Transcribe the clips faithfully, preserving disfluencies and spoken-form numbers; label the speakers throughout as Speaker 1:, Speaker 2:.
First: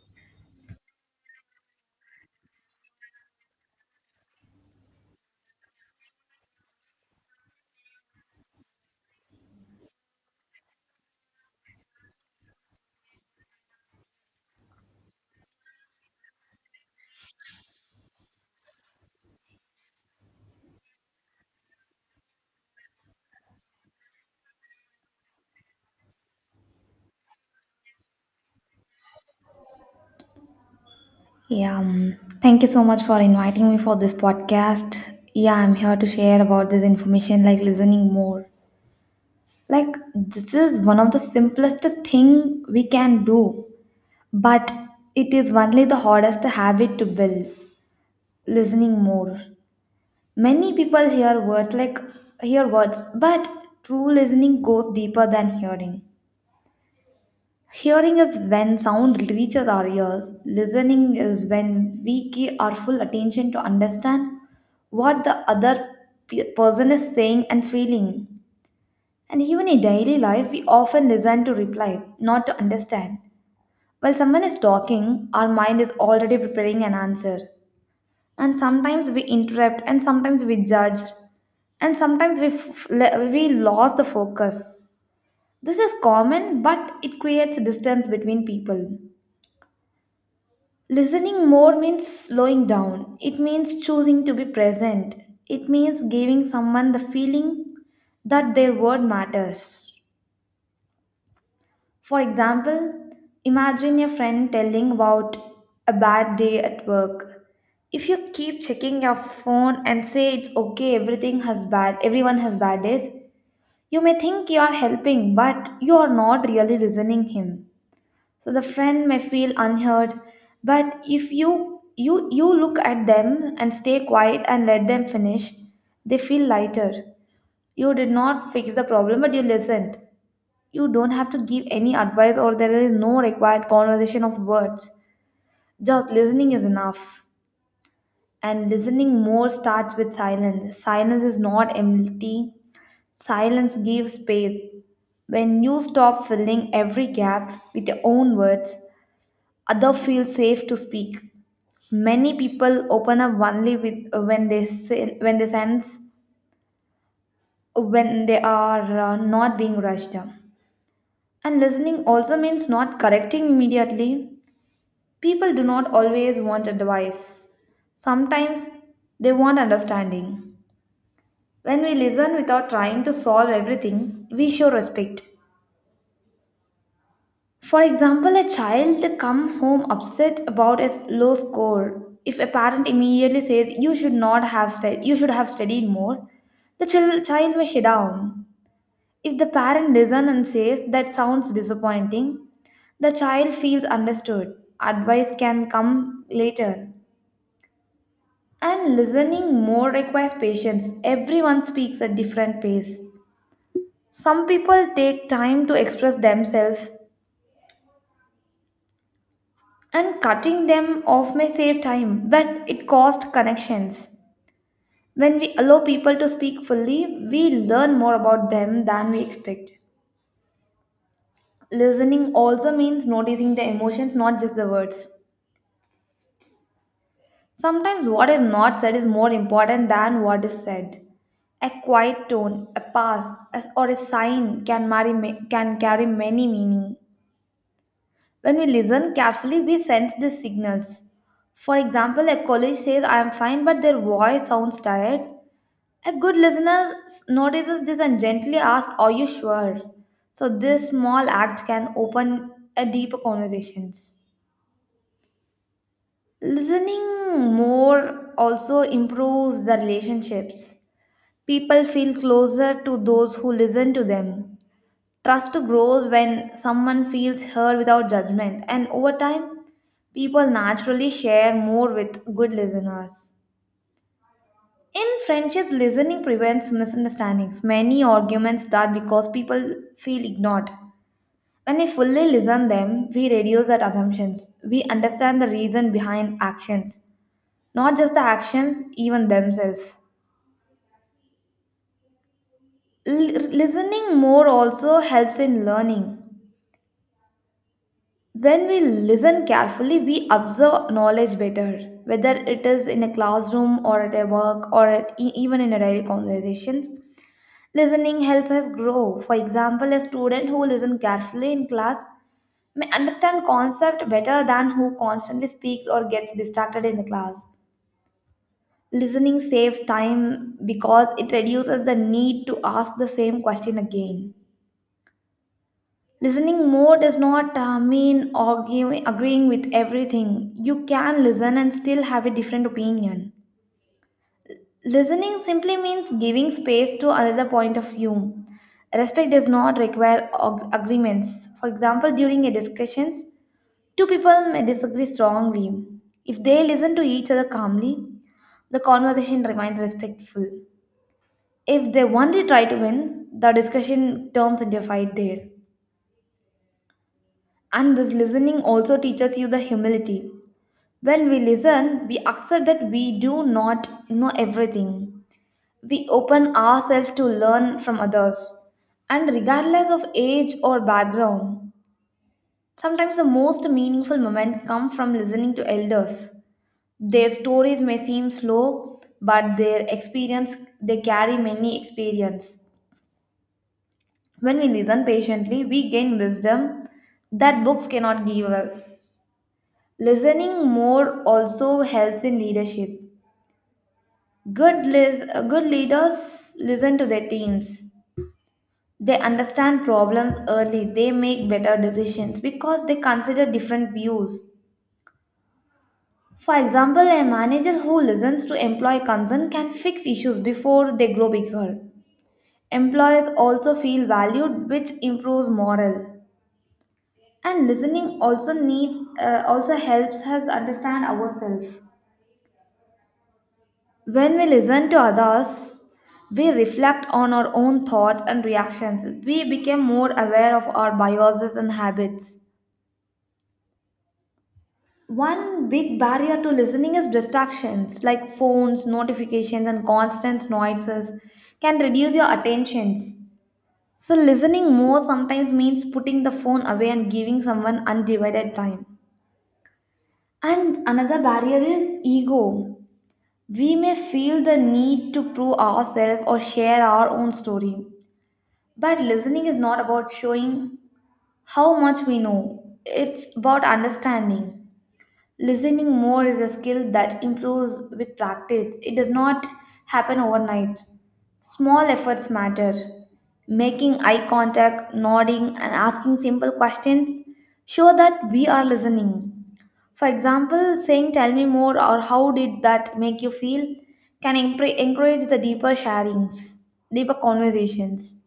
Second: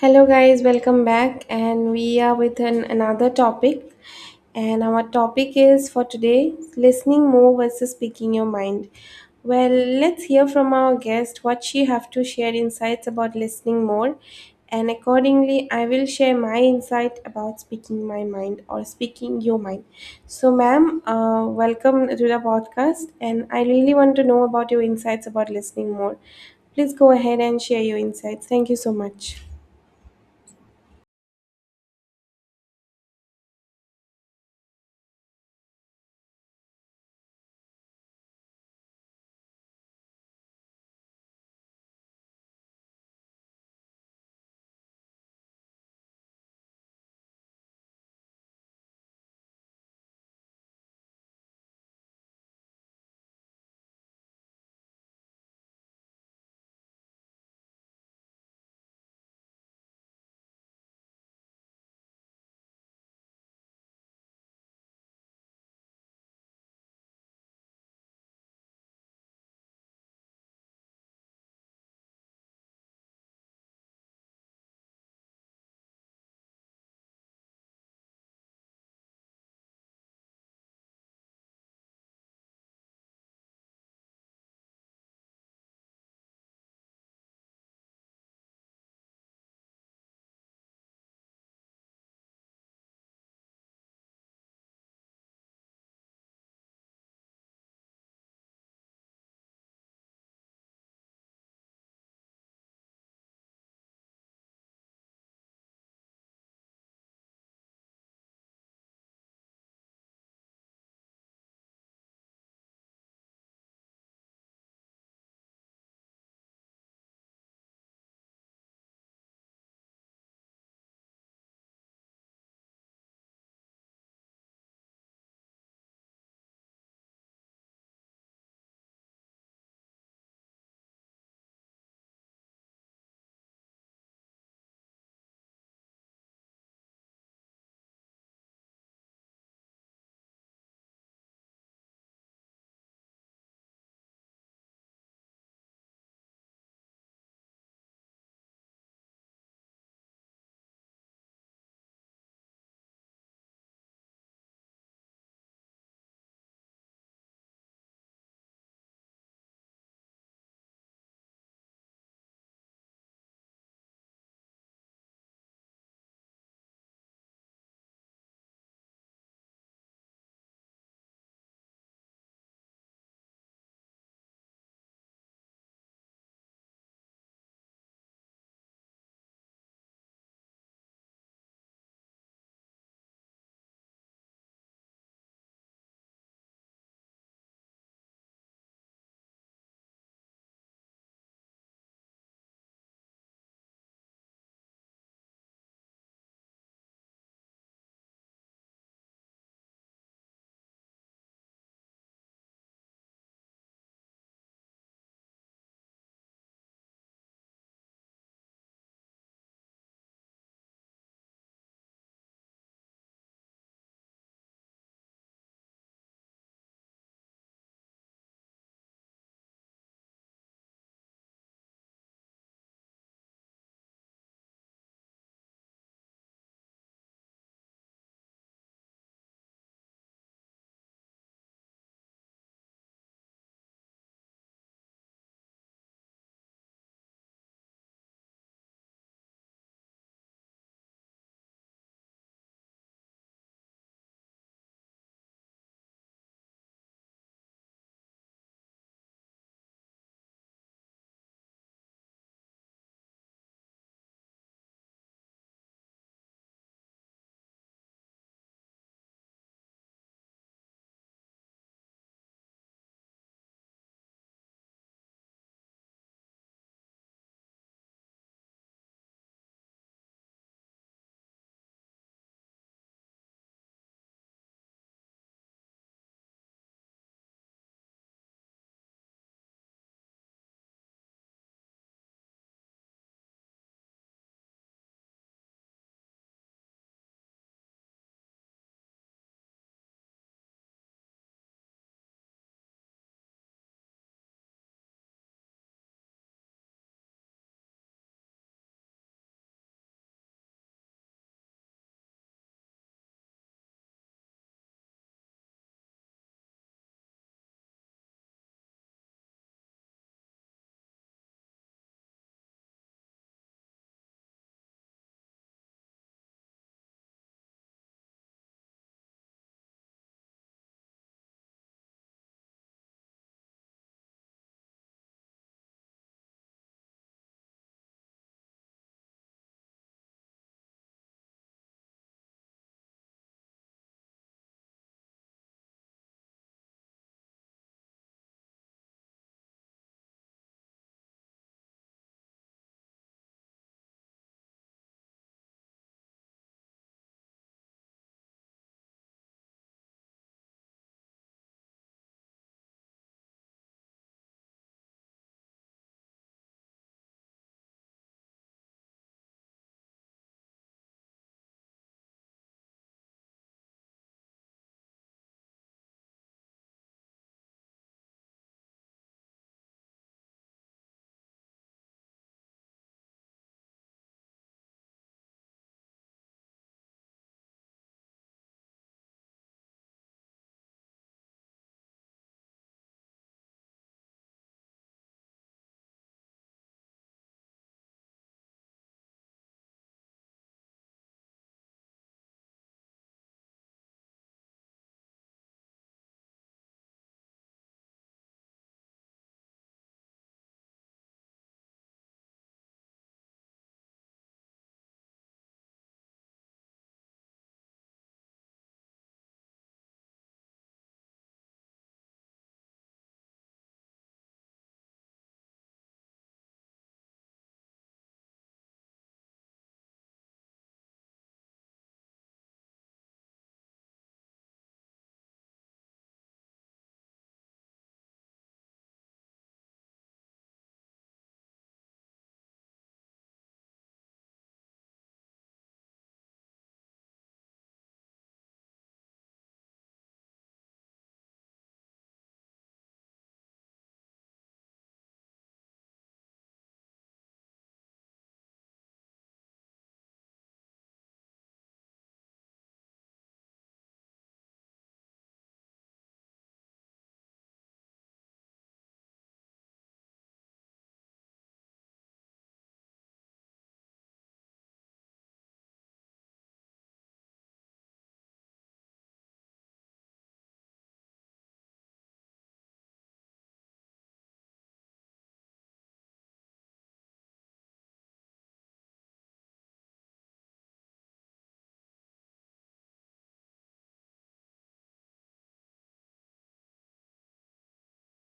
Speaker 1: Hello, guys, welcome back. And we are with an, another topic. And our topic is for today listening more versus speaking your mind. Well, let's hear from our guest what she have to share insights about listening more. And accordingly, I will share my insight about speaking my mind or speaking your mind. So, ma'am, uh, welcome to the podcast. And I really want to know about your insights about listening more. Please go ahead and share your insights. Thank you so much.
Speaker 2: Yeah, um, thank you so much for inviting me for this podcast. Yeah, I'm here to share about this information, like listening more. Like, this is one of the simplest thing we can do, but it is only the hardest habit to build. Listening more. Many people hear words like hear words, but true listening goes deeper than hearing. Hearing is when sound reaches our ears. Listening is when we give our full attention to understand what the other pe- person is saying and feeling. And even in daily life, we often listen to reply, not to understand. While someone is talking, our mind is already preparing an answer. And sometimes we interrupt, and sometimes we judge, and sometimes we, f- le- we lost the focus. This is common, but it creates distance between people. Listening more means slowing down, it means choosing to be present, it means giving someone the feeling that their word matters. For example, imagine your friend telling about a bad day at work. If you keep checking your phone and say it's okay, everything has bad, everyone has bad days, you may think you are helping, but you are not really listening him. So the friend may feel unheard, but if you you you look at them and stay quiet and let them finish, they feel lighter. You did not fix the problem, but you listened. You don't have to give any advice, or there is no required conversation of words. Just listening is enough. And listening more starts with silence. Silence is not empty, silence gives space. When you stop filling every gap with your own words, other feel safe to speak. Many people open up only with uh, when they say, when they sense uh, when they are uh, not being rushed. And listening also means not correcting immediately. People do not always want advice. Sometimes they want understanding. When we listen without trying to solve everything, we show respect. For example, a child come home upset about a low score. If a parent immediately says you should not have stud- you should have studied more, the chil- child may shut down. If the parent listens and says that sounds disappointing, the child feels understood. Advice can come later. And listening more requires patience. Everyone speaks at different pace. Some people take time to express themselves, and cutting them off may save time, but it costs connections. When we allow people to speak fully, we learn more about them than we expect. Listening also means noticing the emotions, not just the words. Sometimes what is not said is more important than what is said. A quiet tone, a pass, a- or a sign can, marry, ma- can carry many meanings. When we listen carefully, we sense these signals. For example, a colleague says, I am fine, but their voice sounds tired. A good listener s- notices this and gently asks, are you sure? So, this small act can open a deeper conversations. Listening more also improves the relationships. People feel closer to those who listen to them. Trust grows when someone feels heard without judgment, and over time, people naturally share more with good listeners. In friendship, listening prevents misunderstandings. Many arguments start because people feel ignored. When we fully listen them, we reduce our assumptions. We understand the reason behind actions, not just the actions, even themselves. L- listening more also helps in learning. When we listen carefully, we observe knowledge better, whether it is in a classroom or at a work or at, e- even in a daily conversations. Listening helps us grow. For example, a student who listens carefully in class may understand concept better than who constantly speaks or gets distracted in the class. Listening saves time because it reduces the need to ask the same question again. Listening more does not uh, mean arguing, agreeing with everything. You can listen and still have a different opinion. Listening simply means giving space to another point of view. Respect does not require ag- agreements. For example, during a discussions, two people may disagree strongly. If they listen to each other calmly, the conversation remains respectful. If they only try to win, the discussion turns into a fight there. And this listening also teaches you the humility. When we listen, we accept that we do not know everything. We open ourselves to learn from others. And regardless of age or background, sometimes the most meaningful moments come from listening to elders. Their stories may seem slow, but their experience they carry many experience. When we listen patiently, we gain wisdom that books cannot give us. Listening more also helps in leadership. Good, lis- Good leaders listen to their teams. They understand problems early. They make better decisions because they consider different views. For example, a manager who listens to employee concern can fix issues before they grow bigger. Employees also feel valued, which improves morale. And listening also needs uh, also helps us understand ourselves. When we listen to others, we reflect on our own thoughts and reactions. We become more aware of our biases and habits. One big barrier to listening is distractions like phones, notifications, and constant noises can reduce your attentions. So, listening more sometimes means putting the phone away and giving someone undivided time. And another barrier is ego. We may feel the need to prove ourselves or share our own story. But listening is not about showing how much we know, it's about understanding. Listening more is a skill that improves with practice, it does not happen overnight. Small efforts matter. Making eye contact, nodding, and asking simple questions show that we are listening. For example, saying, tell me more, or how did that make you feel? Can empre- encourage the deeper sharings, deeper conversations.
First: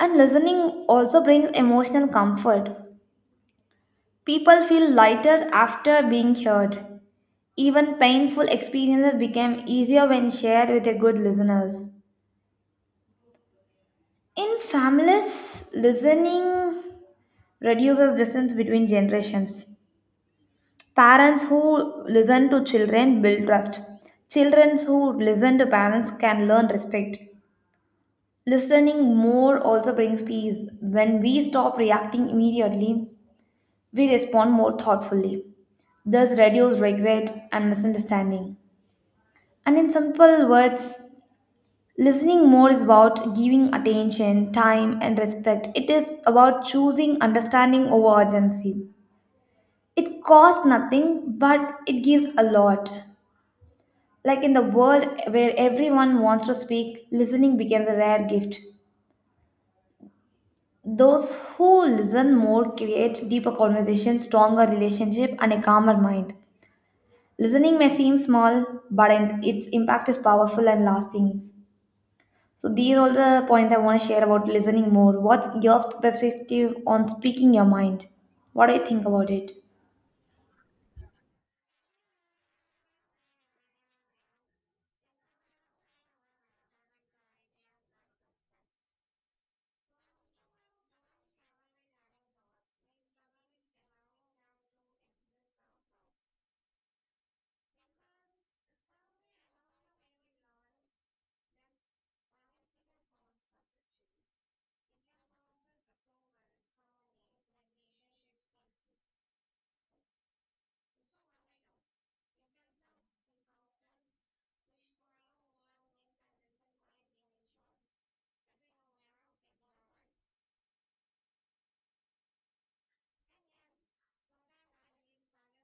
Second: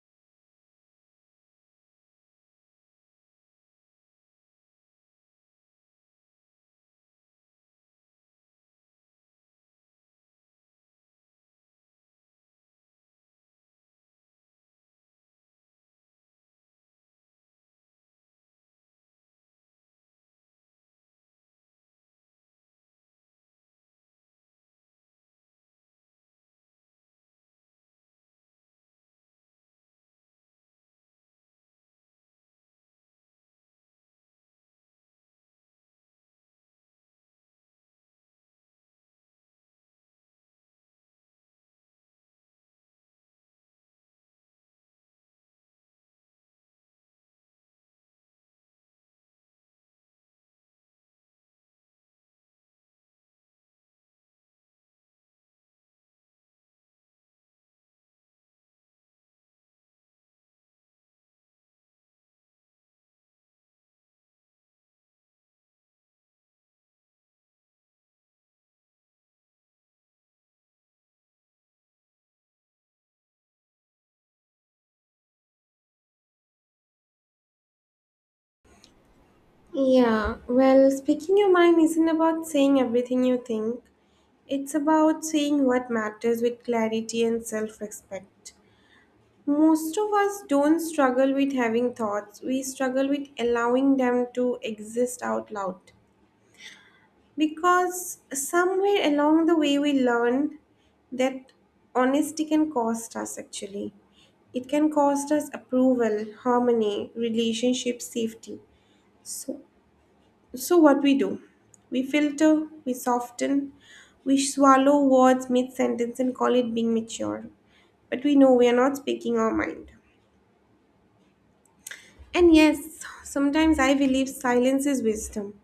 Speaker 2: And listening also brings emotional comfort. People feel lighter after being heard. Even painful experiences become easier when shared with a good listeners. In families, listening reduces distance between generations. Parents who listen to children build trust. Children who listen to parents can learn respect. Listening more also brings peace. When we stop reacting immediately, we respond more thoughtfully. Thus, reduce regret and misunderstanding. And in simple words, listening more is about giving attention, time, and respect. It is about choosing understanding over urgency. It costs nothing, but it gives a lot. Like in the world where everyone wants to speak, listening becomes a rare gift. Those who listen more create deeper conversations, stronger relationship, and a calmer mind. Listening may seem small, but its impact is powerful and lasting. So these are all the points I want to share about listening more. What's your perspective on speaking your mind? What do you think about it?
Speaker 1: Yeah, well, speaking your mind isn't about saying everything you think. It's about saying what matters with clarity and self respect. Most of us don't struggle with having thoughts, we struggle with allowing them to exist out loud. Because somewhere along the way, we learned that honesty can cost us actually. It can cost us approval, harmony, relationship safety. So So, what we do? We filter, we soften, we swallow words mid sentence and call it being mature. But we know we are not speaking our mind. And yes, sometimes I believe silence is wisdom,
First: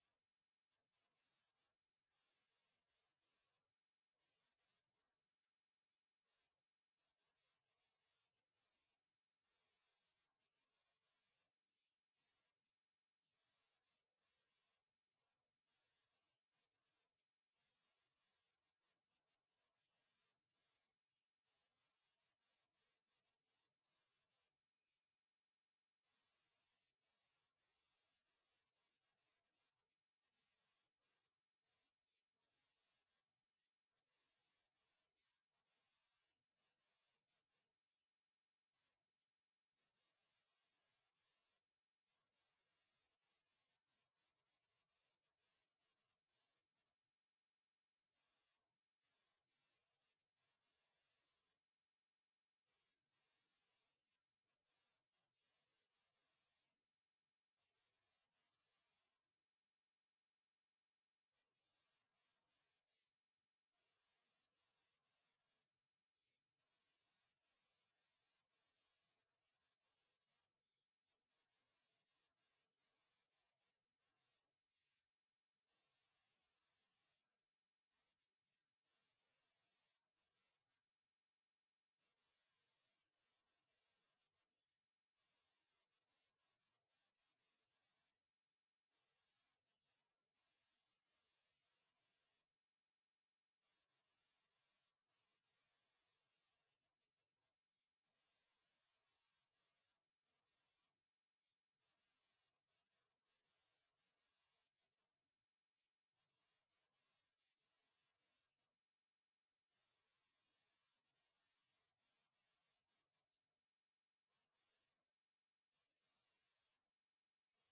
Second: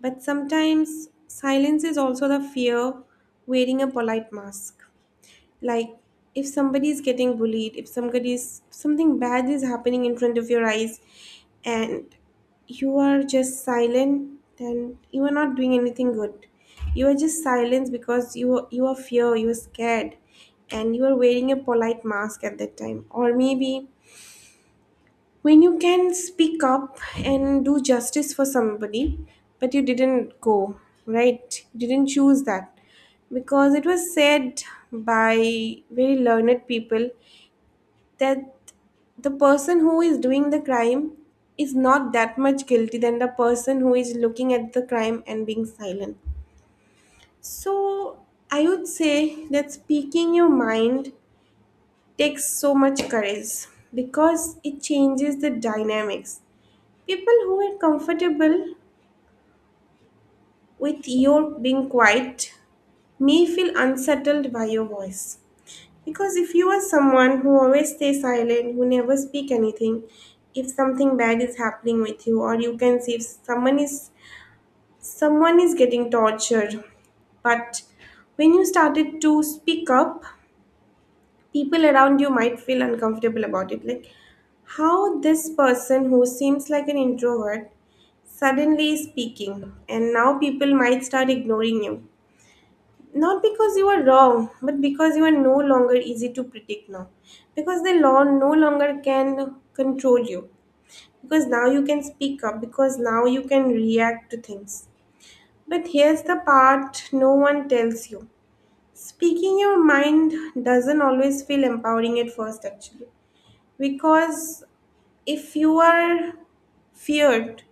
Speaker 1: but sometimes silence is also the fear wearing a polite mask, like if somebody is getting bullied, if somebody is something bad is happening in front of your eyes and you are just silent, then you are not doing anything good. You are just silent because you are, you are fear, you are scared, and you are wearing a polite mask at that time. Or maybe when you can speak up and do justice for somebody, but you didn't go, right? You didn't choose that. Because it was said by very learned people that the person who is doing the crime is not that much guilty than the person who is looking at the crime and being silent. So I would say that speaking your mind takes so much courage because it changes the dynamics. People who are comfortable with your being quiet may feel unsettled by your voice. Because if you are someone who always stays silent, who never speak anything, if something bad is happening with you, or you can see if someone is someone is getting tortured, but when you started to speak up, people around you might feel uncomfortable about it. Like how this person who seems like an introvert suddenly speaking, and now people might start ignoring you. Not because you are wrong, but because you are no longer easy to predict now. Because the law no longer can control you. Because now you can speak up, because now you can react to things. But here's the part no one tells you. Speaking your mind doesn't always feel empowering at first, actually. Because if you are feared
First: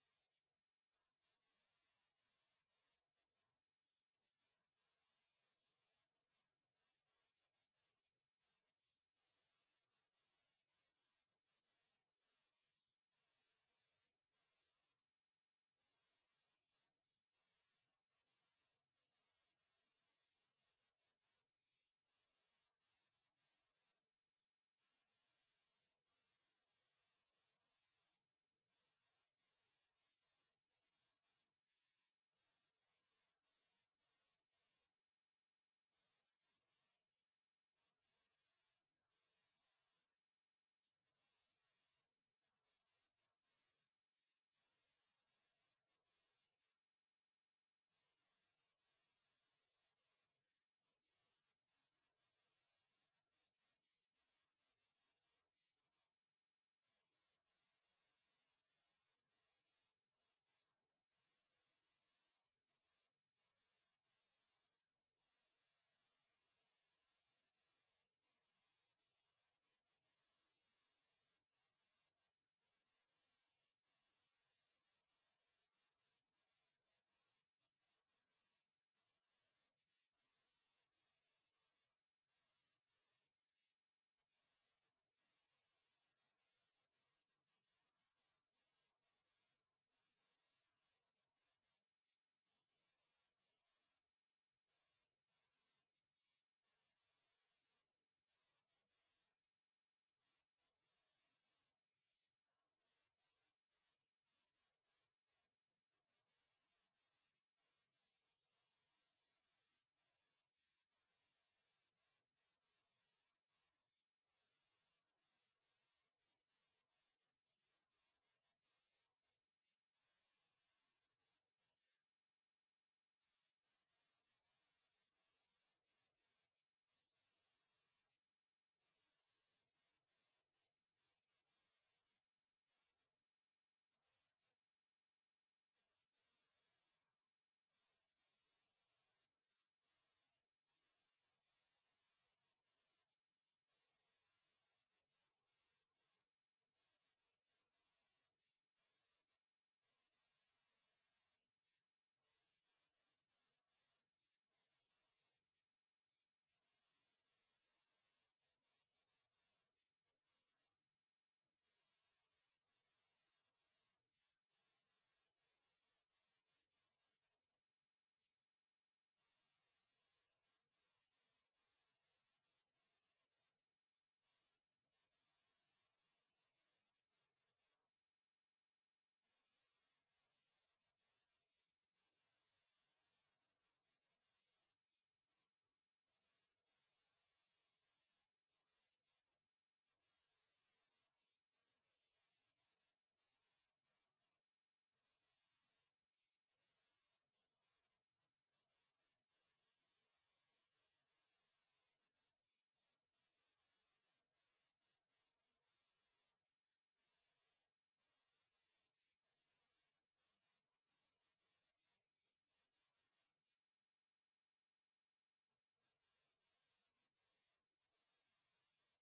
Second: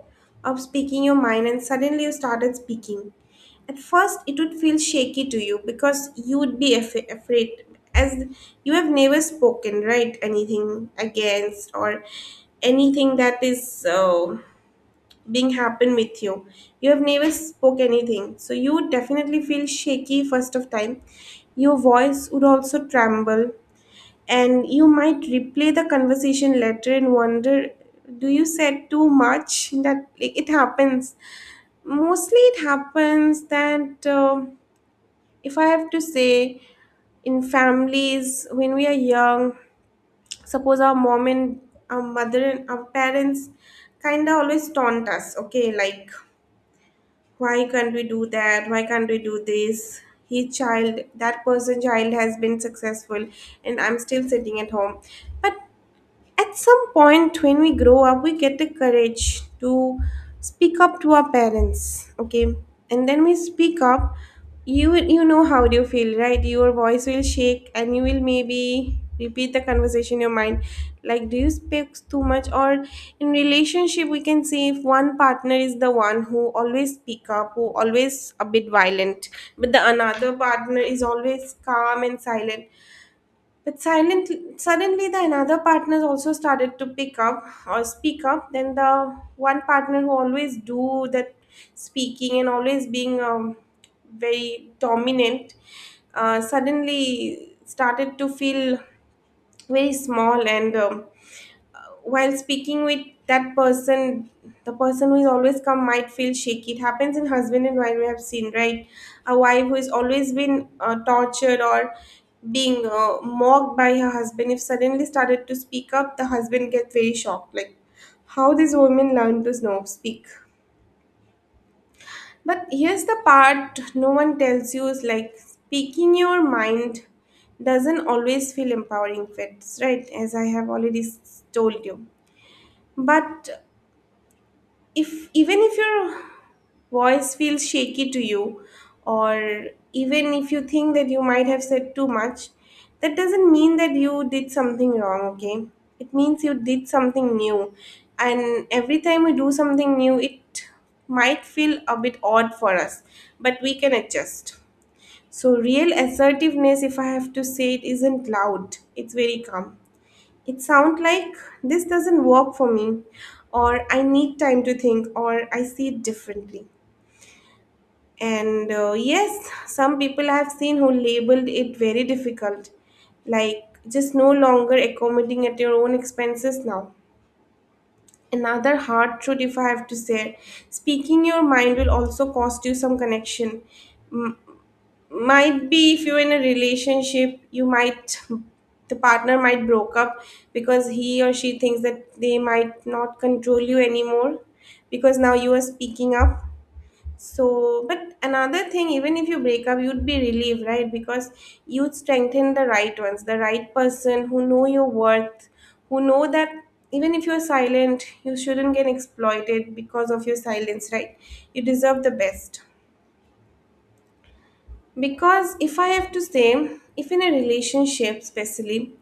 Speaker 1: of speaking your mind and suddenly you started speaking, at first it would feel shaky to you because you would be af- afraid, as you have never spoken right anything against or anything that is uh, being happened with you. You have never spoke anything, so you would definitely feel shaky first of time. Your voice would also tremble, and you might replay the conversation later and wonder, do you said too much? That, like, it happens. Mostly it happens that, um if I have to say, in families when we are young, suppose our mom and our mother and our parents kind of always taunt us, okay? Like, why can't we do that, why can't we do this? He child, that person child has been successful, and I'm still sitting at home. But at some point, when we grow up, we get the courage to speak up to our parents, okay? And then we speak up, you you know how do you feel, right? Your voice will shake, and you will maybe repeat the conversation in your mind, like do you speak too much? Or in relationship, we can see if one partner is the one who always speak up, who always a bit violent, but the another partner is always calm and silent, but silent, suddenly the another partner also started to pick up or speak up. Then the one partner who always do that speaking and always being um, very dominant, uh, suddenly started to feel very small, and um, while speaking with that person, the person who is always come might feel shaky. It happens in husband and wife, we have seen, right? A wife who has always been uh, tortured or being uh, mocked by her husband, if suddenly started to speak up, the husband gets very shocked, like how these women learn to know speak. But here's the part no one tells you, is like speaking your mind doesn't always feel empowering fits, right, as I have already s- told you. But if even if your voice feels shaky to you, or even if you think that you might have said too much, that doesn't mean that you did something wrong, okay? It means you did something new, and every time we do something new, it might feel a bit odd for us, but we can adjust. So real assertiveness, if I have to say, it isn't loud, it's very calm. It sounds like, this doesn't work for me, or I need time to think, or I see it differently. And uh, yes, some people I have seen who labeled it very difficult, like just no longer accommodating at your own expenses now. Another hard truth, if I have to say, speaking your mind will also cost you some connection. Might be if you're in a relationship, you might, the partner might broke up, because he or she thinks that they might not control you anymore, because now you are speaking up. So but another thing, even if you break up, you'd be relieved, right? Because you'd strengthen the right ones, the right person who know your worth, who know that even if you're silent, you shouldn't get exploited because of your silence, right? You deserve the best. Because if I have to say, if in a relationship, especially,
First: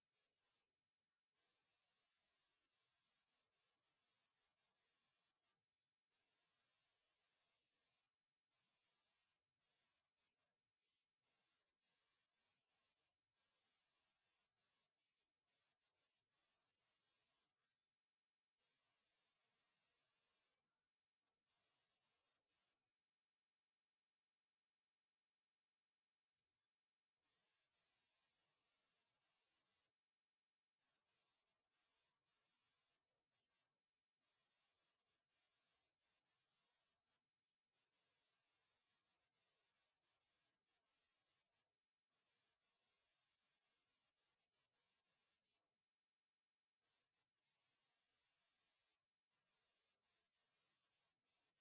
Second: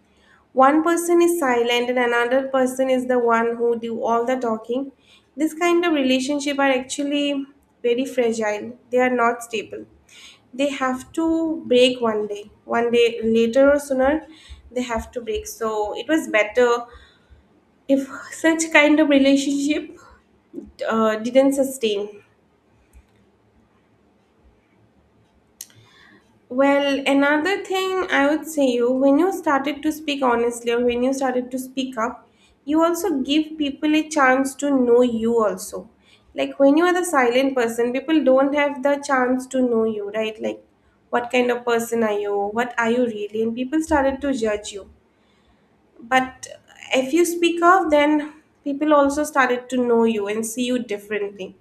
Speaker 1: one person is silent and another person is the one who do all the talking, this kind of relationship are actually very fragile. They are not stable. They have to break one day. One day later or sooner, they have to break. So it was better if such kind of relationship uh, didn't sustain. Well, another thing I would say you, when you started to speak honestly or when you started to speak up, you also give people a chance to know you also. Like when you are the silent person, people don't have the chance to know you, right? Like what kind of person are you? What are you really? And people started to judge you. But if you speak up, then people also started to know you and see you differently.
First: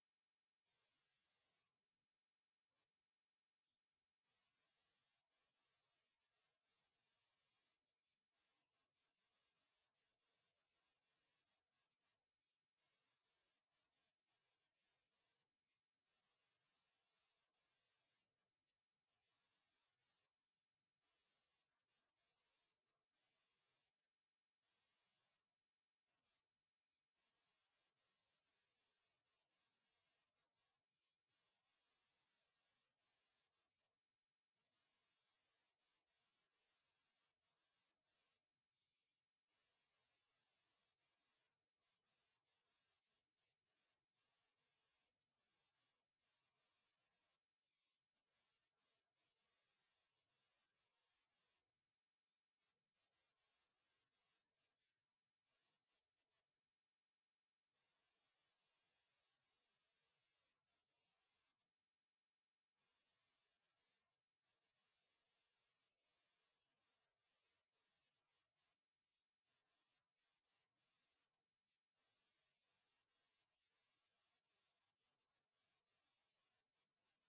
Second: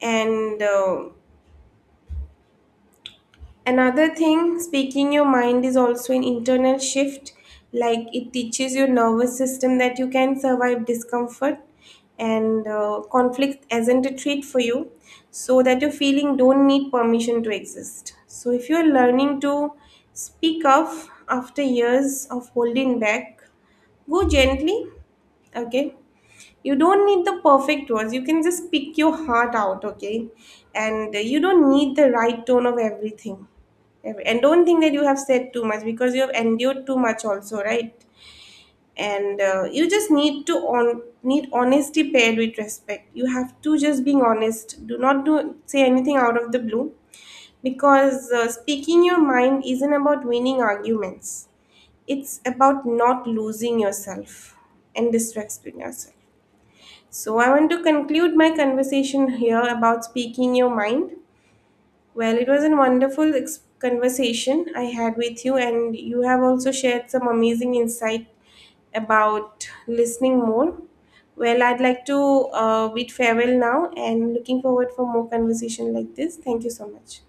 Speaker 1: And uh, Another thing, speaking your mind is also an internal shift, like it teaches your nervous system that you can survive discomfort, and uh, conflict isn't a treat for you, so that your feeling don't need permission to exist. So if you're learning to speak up after years of holding back, go gently, okay? You don't need the perfect words, you can just pick your heart out, okay? And uh, you don't need the right tone of everything. Every- and don't think that you have said too much because you have endured too much also, right? And uh, you just need to on need honesty paired with respect. You have to just being honest, do not do say anything out of the blue. Because uh, speaking your mind isn't about winning arguments, it's about not losing yourself and distracting yourself. So, I want to conclude my conversation here about speaking your mind. Well, it was a wonderful ex- conversation I had with you, and you have also shared some amazing insight about listening more. Well, I'd like to uh, bid farewell now and looking forward for more conversation like this. Thank you so much.